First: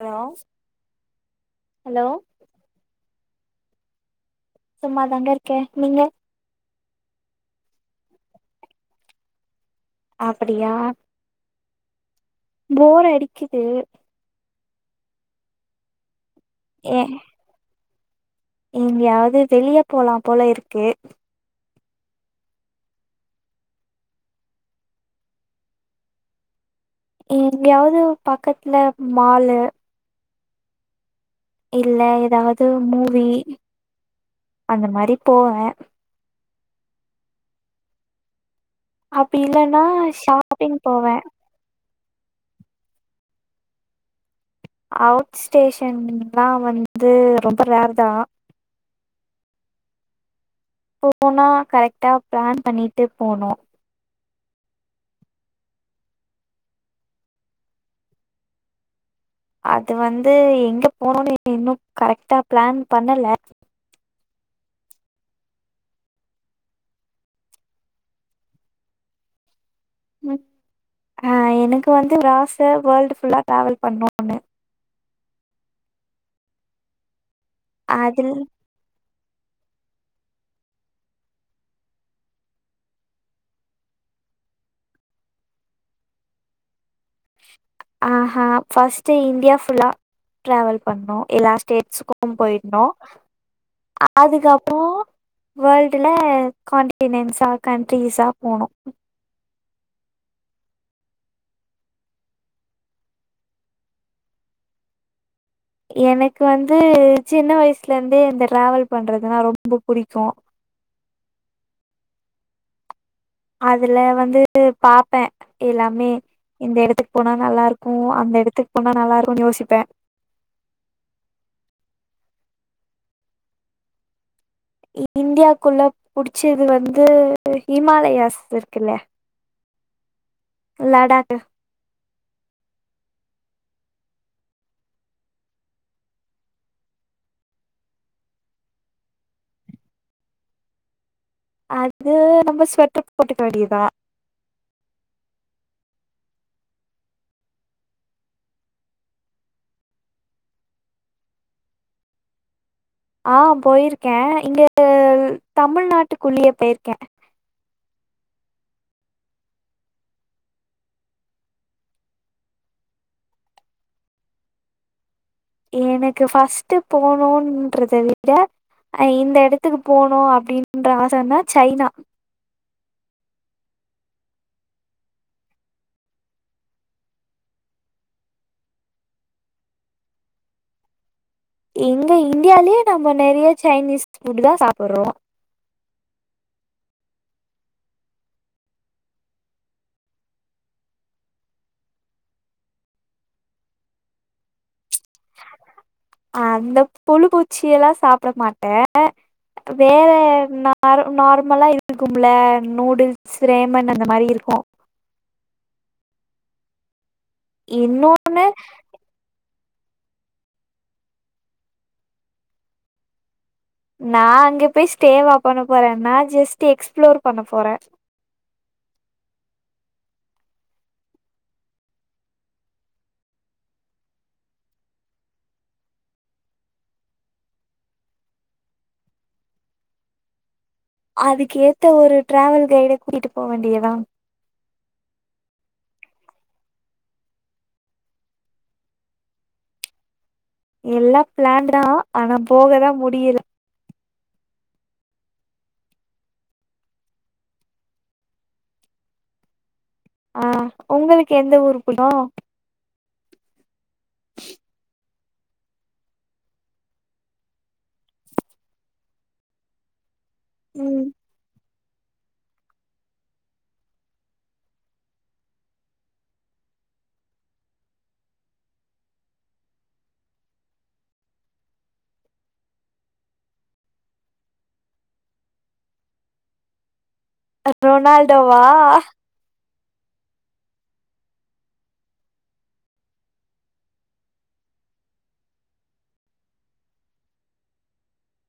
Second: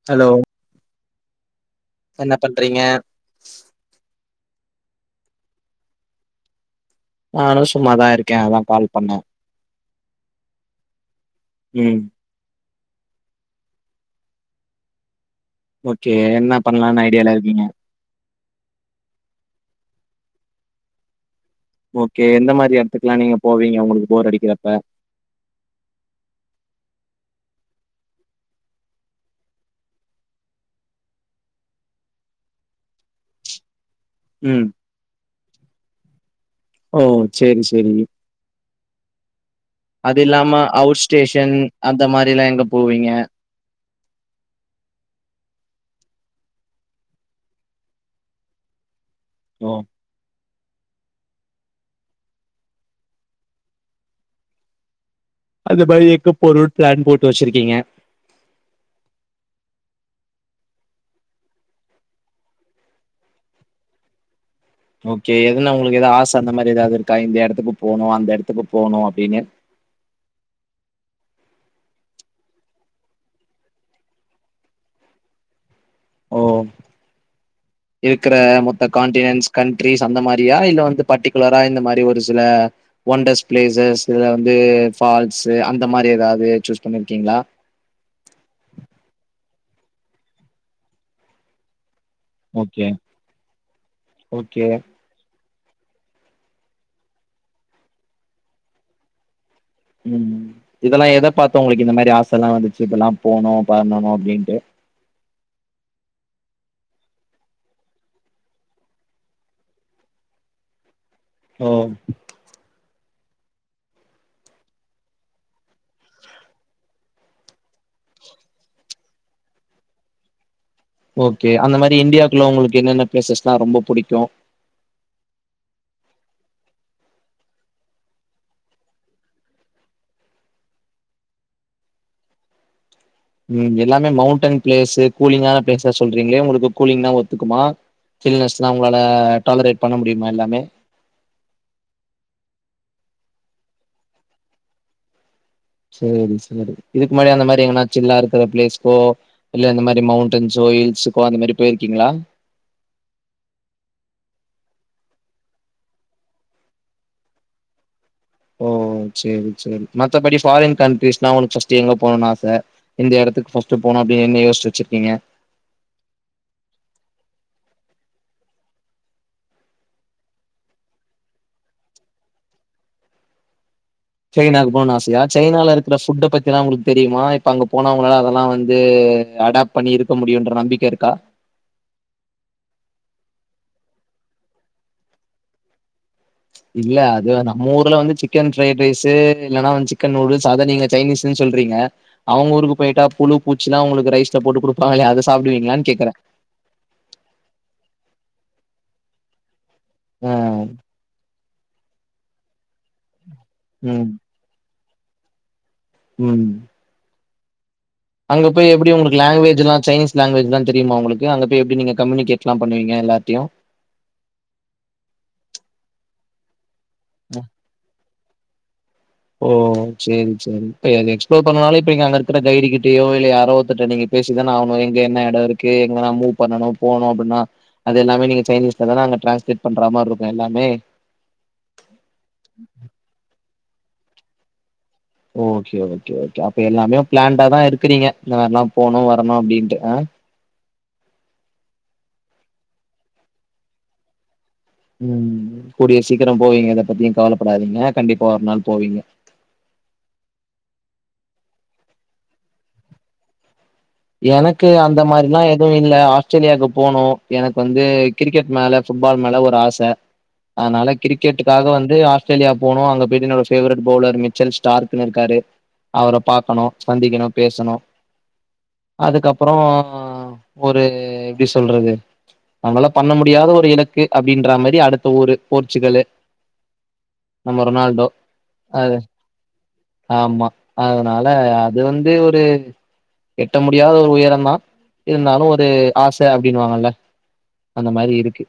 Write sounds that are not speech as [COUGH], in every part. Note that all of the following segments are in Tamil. ஹலோ ஹலோ என்ன பண்றீங்க? [INAUDIBLE] சும்மாதாங்க இருக்கே நீங்க நானு சும்மாதா இருக்கே அதா கால் பண்ணே அப்படியா ம் போர் அடிக்கிது ஓகே என் னா ஏ பண்லான் ஐடியால இருக்கீங்க எங்கயாவது வெளிய போலாம் போல இருக்கு ஓகே எந்த மாதிரி இடத்துக்கு எல்லாம் நீங்க போவீங்க உங்களுக்கு போர் அடிக்கிறப்ப எங்கயாவது பக்கத்துல மாலு இல்ல ஏதாவது மூவி ம் அந்த மாதிரி போவேன் ஓ சரி சரிக அப்படி இல்ன்னா ஷாப்பிங் அவுட் போவேன் ஸ்டேஷன் அந்த மாதிரிலாம் எங்க போவீங்க அவுட் ஸ்டேஷன்ல்லாம் வந்து ரொம்ப ரேர் தான் ம் [UNINTELLIGIBLE] போனா கரெக்டா பிளான் பண்ணிட்டு போனும் அது மாதிரி எக்கு பொரு பிளான் போட்டு வச்சிருக்கீங்க அது வந்து எங்க போனும்னு இன்னும் கரெக்ட்டா பிளான் பண்ணல ஓகே எதுன்னா உங்களுக்கு ஏதாவ ஆசை அந்த மாதிரி ஏதாவது இருக்கா இந்த இடத்துக்கு போகணும் அந்த இடத்துக்கு போகணும் அப்படின்னு ஆஹ் எனக்கு வந்து ஒரு ஆசை வேல்டு் புல்லா டிராவல் பண்ணோன்னு ஓ இருக்கற அதில் மொத்த கா கந்தரீஸ் இல்லபர்டிகுலர இந்த மாதிரி ஒரு சில ஒண்டர்ஸ் பிளேஸ் அந்த மாதிரி பால்ஸ் ஆஹ்ஹ பஸ்ட் இந்தியா புல்லா டிராவல் பண்ணோம் எல்லா ஸ்டேட்ஸ்க்கும் ஓகே போயிருந்தோம் ஓகே அதுக்கப்புறம் வேர்ல்டுல காான்டினன்ஸா கண்ட்ரிஸா போகனும் உம் இதெல்லாம் எதை பார்த்து உங்களுக்கு இந்த மாதிரி ஆசை எல்லாம் வந்துச்சு இப்படில்லாம் போகணும் பண்ணணும் அப்படின்ட்டு எனக்கு வந்து சின்ன வயசுல இருந்தே இந்த டிராவல் பண்றதுனா ரொம்ப புடிக்கும் ஓ அதுல வந்து பாப்பேன் எல்லாமே இந்த இடத்துக்கு போனா நல்லா இருக்கும் அந்த இடத்துக்கு போனா நல்லா இருக்கும்னு யோசிப்பேன் ஓகே அந்த மாதிரி இந்தியாக்குள்ள உங்களுக்கு என்னென்ன பிளேசஸ்னா ரொம்ப பிடிக்கும் இந்தியாக்குள்ள புடிச்சது வந்து ஹிமாலயாஸ் இருக்குல்ல லடாக் உம் எல்லாமே மௌண்டன் பிளேஸ் கூலிங்கான பிளேஸ் சொல்றீங்களே உங்களுக்கு கூலிங் தா ஒத்துக்குமா சில்ஸ்ல்லாம் உங்களால டாலரேட் பண்ண முடியமா எல்லாமே அது நம்ம ஸ்வெட்டர் போட்டுக்க வேண்டியதுதான் சரி சரி இதுக்கு முன்னாடி அந்த மாதிரி எங்கனாச்சில்ல்லா இருக்கிற பிளேஸ்க்கோ இல்ல இந்தந்த மாதிரி மௌண்டன்ஸோ ஹில்ஸு்கோ அந்த மாதிரி போயிருக்கீங்களா ஆஹ் போயிருக்கேன் இங்க தமிழ்நாட்டுக்குள்ளியே போயிருக்கேன் ஓ சரி சரி மத்தபடி ஃபாரின் கண்டட்ரிஸ்னா உனக்கு ஃபர்ஸ்ட் எங்க போகணும்ன்னனு ஆசை இந்த இடத்துக்கு பர்ஸ்ட் போனும் அப்படின்னு என்ன யோசிட்டு வச்சிருக்கீங்க எனக்கு ஃபஸ்ட் போனும்ன்றத விட அஹ் இந்த இடத்துக்கு போனும் அப்படின்ற ஆசைன்னா சைனா சைனாக்கு போகணு ஆசையா சைனால இருக்கிற ஃபுட்டை பத்தி எல்லாம் உங்களுக்கு தெரியுமா இப்ப அங்க போனவங்களால அதெல்லாம் வந்து அடாப்ட் பண்ணி இருக்க முடியும்ன்ற நம்பிக்கை இருக்கா எங்க இந்தியாலயே நம்ம நிறைய சைனீஸ் புஃபுட் தான் சாப்பிடுறோம் இல்ல அது நம்ம ஊர்ல வந்து சிக்கன் ஃரைட் ரைஸ் இல்லைனா வந்து சிக்கன் நூடுல்ஸ் அத நீங்க சைனீஸ்ன்னு சொல்றீங்க அவங்க ஊருக்கு போயிட்டா புழு பூச்சி எல்லாம் உங்களுக்கு ரைஸ்ல போட்டு கொடு அந்த புழு பூச்சிய எல்லாம் சாப்பிட மாட்டேன் ஆ [UNINTELLIGIBLE] வேற ஆ ந நார் [UNINTELLIGIBLE] மல்லாம் இருக்கும்ல நூடுல்ஸ் ஸ்ரேமன் அந்த ம் மாதிரி இருக்கும் உம் அங்க இன்னொன்னு போய் எப்படி உங்களுக்கு லாங்குவேஜ் எதுவும் சைனீஸ் லாங்வேஜ் தான் தெரியுமா உங்களுக்கு அங்க போய் எப்படி நீங்க கம்யூனிகேட்ல்லாம் பண்ணுவீங்க எல்லாத்தையும் நான் அங்க போய் ஸ்டே வா பண்ண போறேன் நான் ஜஸ்ட் எக்ஸ்பிளோர் பண்ண போறேன் ஓ செரி செரி் அது எக்ஸ்ப்ளோர் பண்ணனாலும் இப்ப நீங்க அங்க இருக்கிற கைடு கிட்டயோ இல்லை யாரோ ஒருத்தர் கிட்ட நீங்க பேசிதானே ஆகணும் எங்க என்ன இடம் இருக்கு எங்கனா மூவ் பண்ணனும் போணும் அப்படின்னா அது எல்லாமே நீங்க சைனீஸ்லதானே அங்க ட்ரான்ஸ்லேட் பண்ற மாதிரி இருக்கும் எல்லாமே அதுக்கு ஏத்த ஒரு டிராவல் கைடு கிட்ட போக வேண்டிய தா ஆ ஓகே ஓகே ஓகே அப்ப எல்லாமே பிளான்லதான் இருக்கறீங்க இந்த மாரி எல்லாம் போனும் வரணும் அப்படின்னுட்டுஹ எல்லா பிளான் தான் ஆனா போகதான் முடியல உம் கூடிய சீக்கிரம் போவீங்க எத பத்தியும் கவலைப்படாதீங்க கண்டிப்பா ஒரு நாள் போவீங்க ஆஹ் உங்களுக்கு எந்த ஊரு புடிக்கும் எனக்கு அந்த மாதிரிலாம் எதுவும் இல்ல ஆஸ்திரேலியாவுக்கு போனும் எனக்கு வந்து கிரிக்கெட் மேல ஃபுட்பால் மேல ஒரு ஆசை அதனால ம் கிரிக்கெட்டுக்காக வந்து ஆஸ்திரேலியா போகனும் அங்க போயிட்டு என்னோட பேவரட் பௌலர் மிச்சல் ஸ்டார்னு இருக்காரு அவரை பாார்கக்கணும் சந்திக்கணும் பேசணும் அதுக்கப்புறம் ஒரு எப்படி சொல்றது நம்மளால பண்ண முடியாத ஒரு இலக்கு அப்படின்ற மாதிரி அடுத்த ஊரு போர்ச்சுகல்லு ரொனால்டோவா ஆமா அதனால அது வந்து ஒரு எட்ட முடியாத ஒரு உயரம்தான் இருந்தாலும் ஒரு ஆசை அப்படின்னுவாங்கல்ல அந்த மாதிரி இருக்கு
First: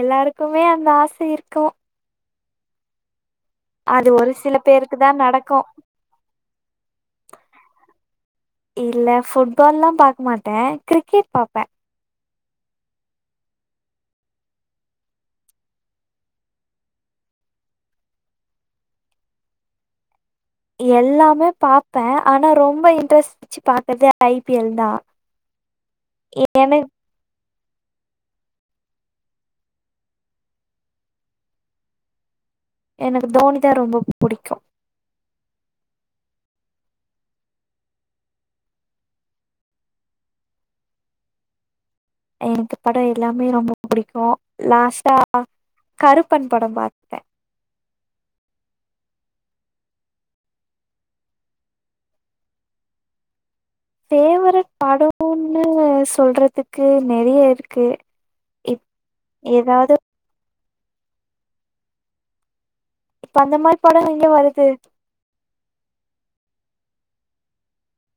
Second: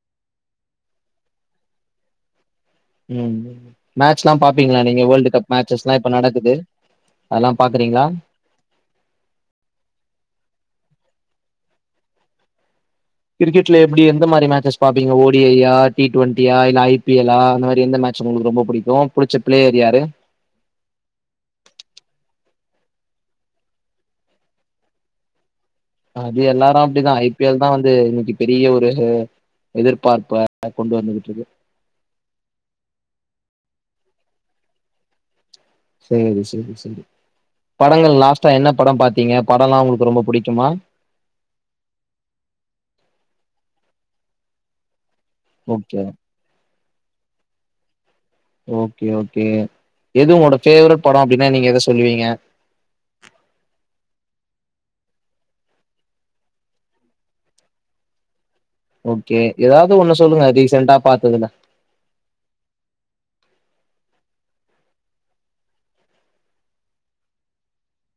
எல்லாருக்குமே அந்த ஆசை இருக்கும் உம் அது ஒரு சில பேருக்கு தான் நடக்கும் மேட்சஸ்லா இப்ப நடக்குது அதெல்லா பாக்குறீங்களா இல்ல புட்பால்லாம் பாக்க மாட்டேன் கிரிக்கெட் பாப்பேன் கிரிக்கெட்ல எப்படி எந்த மாதிரி மேட்சஸ் பாப்பீங்க ஓடிஐயா டி டுவெண்ட்டியா இல்ல ஐபிஎல்லா அந்த மாதிரி எந்த மேட்ச உங்களுக்கு ரொம்ப பிடிக்கும் புடிச்ச ப்ளேயர் யாரு எல்லாமே பாப்பேன் ஆனா ரொம்ப இன்ட்ரெஸ்ட பாக்குறதே ஐபிஎல் தான் அது எல்லாரும் அப்படிதான் ஐ ஐ பி எல் தான் வந்து இன்னைக்கு பெரிய ஒரு எதிர்பார்ப்ப கொண்டு வந்துகிட்டு இருக்கு எனக்கு தோனிதா ரொம்ப புடிக்கும் செரி செரி செரி படங்கள் லாஸ்ட்டா என்ன படம் பார்த்தீங்க படம்ல்லாம் உங்களுக்கு ரொம்ப புடிக்குமா எனக்கு படம் எல்லாமே ரொம்ப பிடிக்கும் லாஸ்டா ஓகே கருப்பன் படம் பாத்தேன் ஓகே ஓகே எது உங்களோட பேவரட் படம் அப்படின்னா நீங்க எதை சொல்லுவீங்க பேவரட் படம்னு சொல்றதுக்கு நெறைய இருக்கு இப் ஓகே ஏதாவது ஒண்ணு சொல்லுங்க அட்லீஸ்ட் ரிசென்ட்அ பாத்ததுல இப்ப அந்த மாதிரி படம் எங்க வருது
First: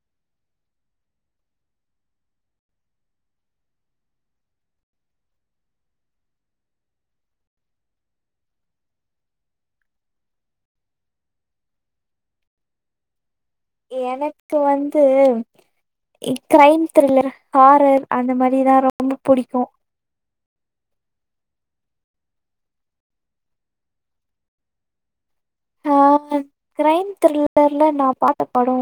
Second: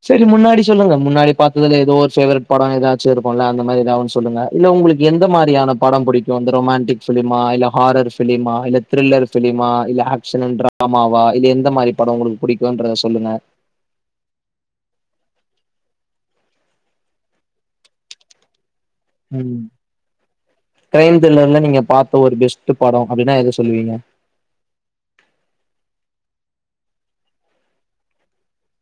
செரி முன்னாடி சொல்லுங்க முன்னாடி பார்த்ததுல ஏதோ ஒரு ஃபேவரட் படம் ஏதாச்சும் இருக்கும் அந்த மாதிரி ஏதாவன்னு சொல்லுங்க இல்ல உங்களுக்கு எந்த மாதிரியான படம் பிடிக்கும் அ ரொமண்டிக் பிலிமா இல்ல ஹாரர் பிலிமா இல்ல த்ரில்லர் பிலிமா இல்ல ஆக்ஷன் அண்ட் டிராமாவா இல்ல எந்த மாதிரி படம் உங்களுக்கு பிடிக்கும்ன்றதை சொல்லுங்க எனக்கு வந்து கிரைம் த்ரில்லர் ஹாரர் அந்த மாதிரிதான் ம் கிரைம் த்ரில்லர்ல நீங்க பாத்த ஒரு பெஸ்ட் படோ அப்டின்னா எத சொல்லுவீங்க? ஆ கிரைம் த்ரில்லர்ல நா பாத்த பாடோ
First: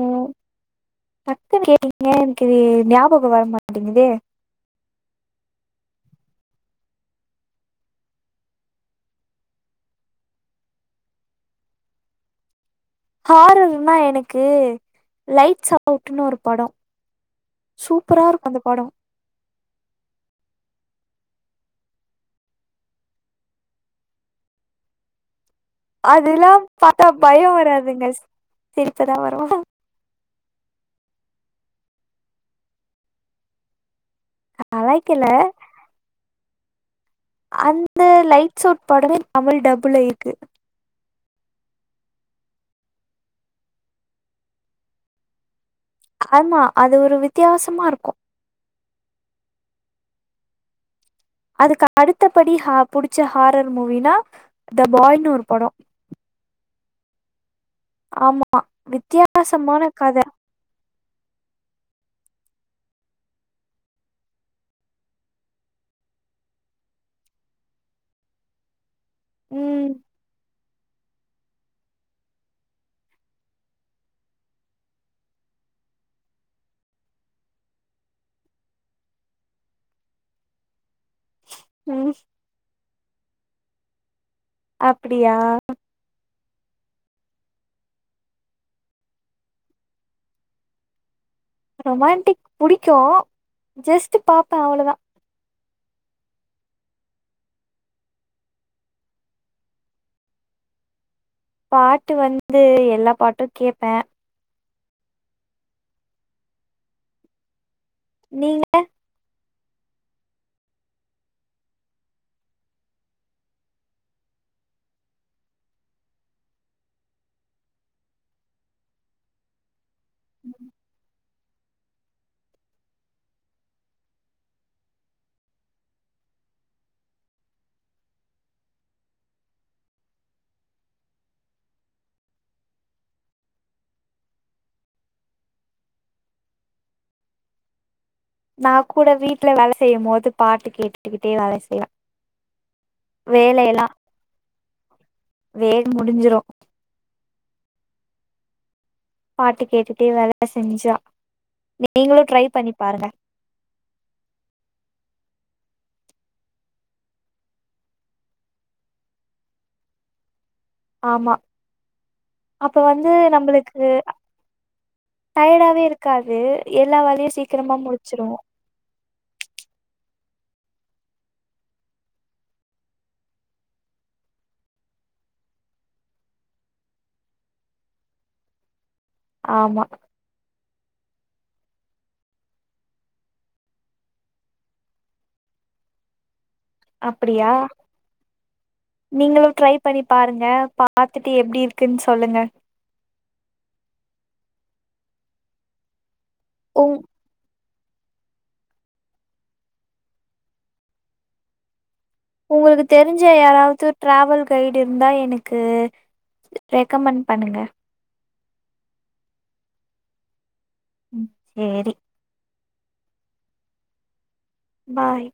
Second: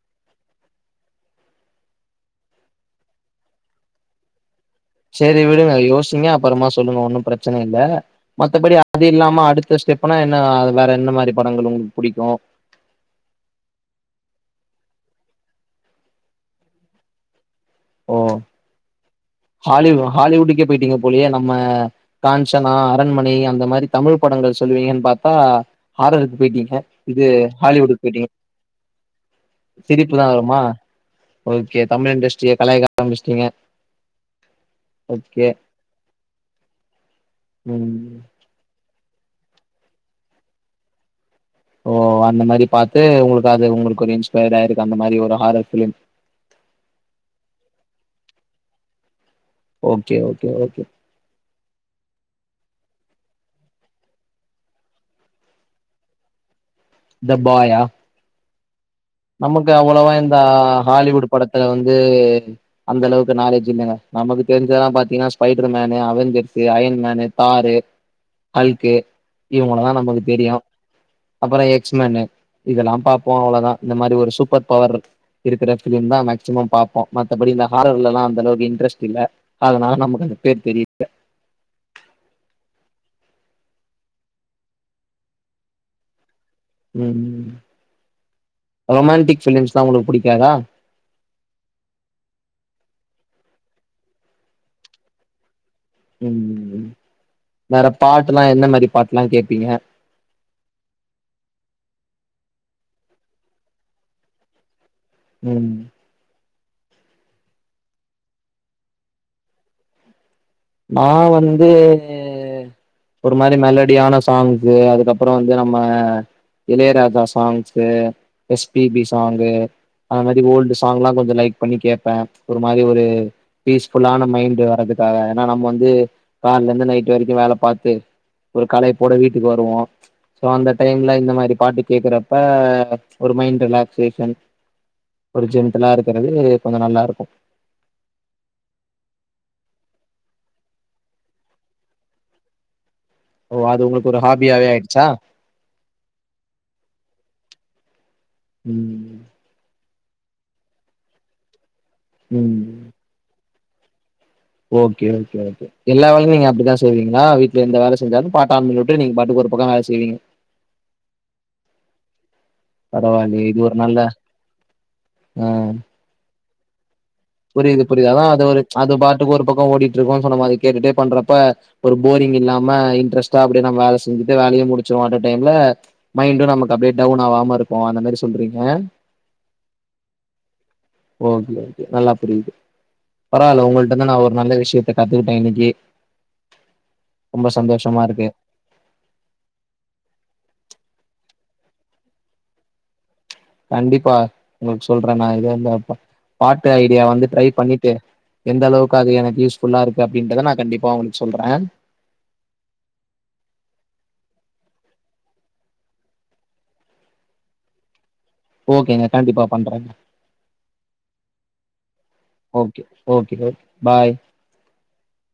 டக்குன்னு கேட்டீங்க எனக்கு ஞாபகோ வர மாட்டீங்குதே சரி விடுங்க யோசிங்க அப்பறமா சொல்லுங்க ஒன்னு பிரச்சன இல்ல. மத்தபடி அது இல்லாம அடுத்த ஸ்டெப்னா என்ன அது வேற என்ன மாரி படங்கள் உங்களுக்கு புடிக்கு ஹாரர்னா எனக்கு லைட்ஸ் அவுட்ன்னு ஒரு படோ சூப்பரா இருக்கு அந்த படோ ஹாலிவ் ஹாலிவுட்டுக்கே போயிட்டீங்க போலயே நம்ம காஞ்சனா அரண்மனை அந்த மாரி தமிழ் படங்கள் சொல்லுவீங்கன்னு பாத்தா ஹாரருக்கு அதுல்லா போயிட்டீங்க பாத்தா இது பயோ ஹாலிவுட்டுக்கு வராதுங்க ஸ் போயிட்டீங்க சிரிப்புதா வரு சிரிப்பு தா வருமா ஓகே தமிழ் இண்டஸ்ட்ரிய கலாய்க்க ஆரம்பிச்சிட்டீங்க கலாய்க்கில ஓகே அந்த ம் லைட்ஸ் அவுட் படமே தமிழ் டப்ல இருக்கு ஓ அந்த மாரி பாத்து உங்களுக்கு அது உங்களுக்கு ஒரு இன்ஸ்பயர் ஆயிருக்கு அந்த மாரி ஒரு ஹாரர் ஃபிலிம் ஆமா அது ஒரு வித்தியாசமா இருக்கு ஓகே ஓகே ஓகே அதுக்கு அடுத்தபடி ஹா புடிச்ச ஹாரர் மூவினா த பாய்னு ஒரு படோ த பாயா வித் நமக்கு அவ்வளவா இந்த ஹாலிவுட் படத்துல வந்து அந்த அளவுக்கு நாலேஜ் இல்லைங்க நமக்கு தெரிஞ்சதல்லா பாத்தீங்கன்னா Spider Man Avengers Iron Man Thor Hulk ம் இவங்களதா நமக்கு தெரியு அப்புற எக்ஸ் மேனு இதெல்லா பாப்போ அவ்ளதா இந்த மாரி ஒரு சூப்பர் பவரு இருக்குற ஃபிலிம்தா மேக்சிமம் பாப்போ மத்தபடி இந்த ஹாரர்லல்லா அந்த அளவுக்கு இன்ட்ரெஸ்ட் இல்ல அதனால நமக்கு அந்த பேர் தெரியல ம் அப்டியா ம் ரொமான்டிக் ஃபிலிம்ஸ்லா உங்களுக்கு புடிக்காதா? ரொமான்டிக் புடிக்கு ஜஸ்ட் பாப்பே அவ்ளவுதா ம் ம் வேற பாட்டுல்லா என்ன மாரி பாட்டுல்லா கேப்பீங்க? பாட்டு வந்து எல்லா பாட்டு கேப்பே ம் நீங்க? நா வந்து ஒரு மாரி மெலடியான சாங்கு அதுக்கப்புறோ வந்து நம்ம Ilaiyaraaja songs S P B song அது மாரி ஒல்டு சாங்லா கொஞ்ச லைக் பண்ணி கேப்பே ஒரு மாரி ஒரு பீஸ்ஃபுல்லான மைண்ட் வர்றதுக்காக ஏன்னா நம்ம வந்து கால்ல இருந்து நைட் வரைக்கு வேல பாத் து ஒரு களைப்போட வீட்டுக்கு வருவோ சோ அந்த டைம்ல இந்த மாரி பாட்டு கேக்குறப்ப ஒரு மைண்ட் ரிலாக்சேஷன் ஒரு ஜென்டிலா இருக்கிறது கொஞ்ச நல்லா இருக்கு நா கூட வீட்ல வேல செய்யும் போது பாட்டு கேட்டுக்கிட்டே வேல செய்வே ஓ அது வேலையெல்லா உங்களுக்கு ஒரு ஹாபியாவே ஆயிடுச்சா? வேல முடிஞ்சிரு. ம் பாட்டு கேட்டு டு‌ வேல செஞ்சொ நீங்களு ட்ரை பண்ணி ம் பாருங்க ஓகே ஓகே ஓகே எல்லா வேலையு ‌நீங்க அப்டிதா செய்வீங்ளா வீட்ல எந்த வேல செஞ்சாலு பாட்ட ஆன் பண்ணி உட்டு நீங்க பாட்டுக்கு ஒரு பக்கொ வேல செய்வீங்க ஆமா அப்ப வந்து பரவாயில்லயே இது ஒரு நம்பளுக்கு நல்ல டயர்டாவே இருக்காது எல்லா வால புரியிது புரியிது அதா அது ஒரு அது பாட்டுக்கு ஒரு பக்கொ ஓடிட்ருக்கு இப்ப நம்ம அத கேட்டுட்டே பண்றப்ப ஒரு போரிங் இல்லாம இன்ட்ரெஸ்டா அப்டியே நம்ம வேல செஞ்சுட்டு வேலயு முடுச்சிருவொ அட்ட டைம்ல மைண்டு நமக்கு அப்டியே டவுன் ஆவாம இருக்கு அந்த மாரி சொல்றீங்க ஆமா ஓகே ஓகே நல்லா புரியிது பரவால்ல ஒங்கள்ட்டந்து நா ஒரு நல்ல விஷயத்த கத்துக்கிட்டே இன்னக்கி அப்பிடியா நீங்களு ட்ரை பண்ணி பாருங்க பாத்துட்டு எப்டி இருக்குன் சொல்லுங்க கண்டிப்பா உங்களுக்கு சொல்றே நா இத இந்தப்ப பாட்டு உங் ஐடியா வந்து ட்ரை பண்ணி ட்டு எந்த அளவுக்கு அது எனக்கு யூஸ்ஃபுல்லா இருக்கு அப்டின்றத நா கண்டிப்பா உங்களுக்கு சொல்றே உங்களுக்கு தெருஞ்ச யாராவது டிராவல் கைடு இருந்தா எனக்கு ரெக்கமெண்ட் பண்ணுங்க ஓகேங்க கண்டிப்பா பண்றேங்க ம் சேரி ஓகே ஓகே ஓகே பாய் பாய்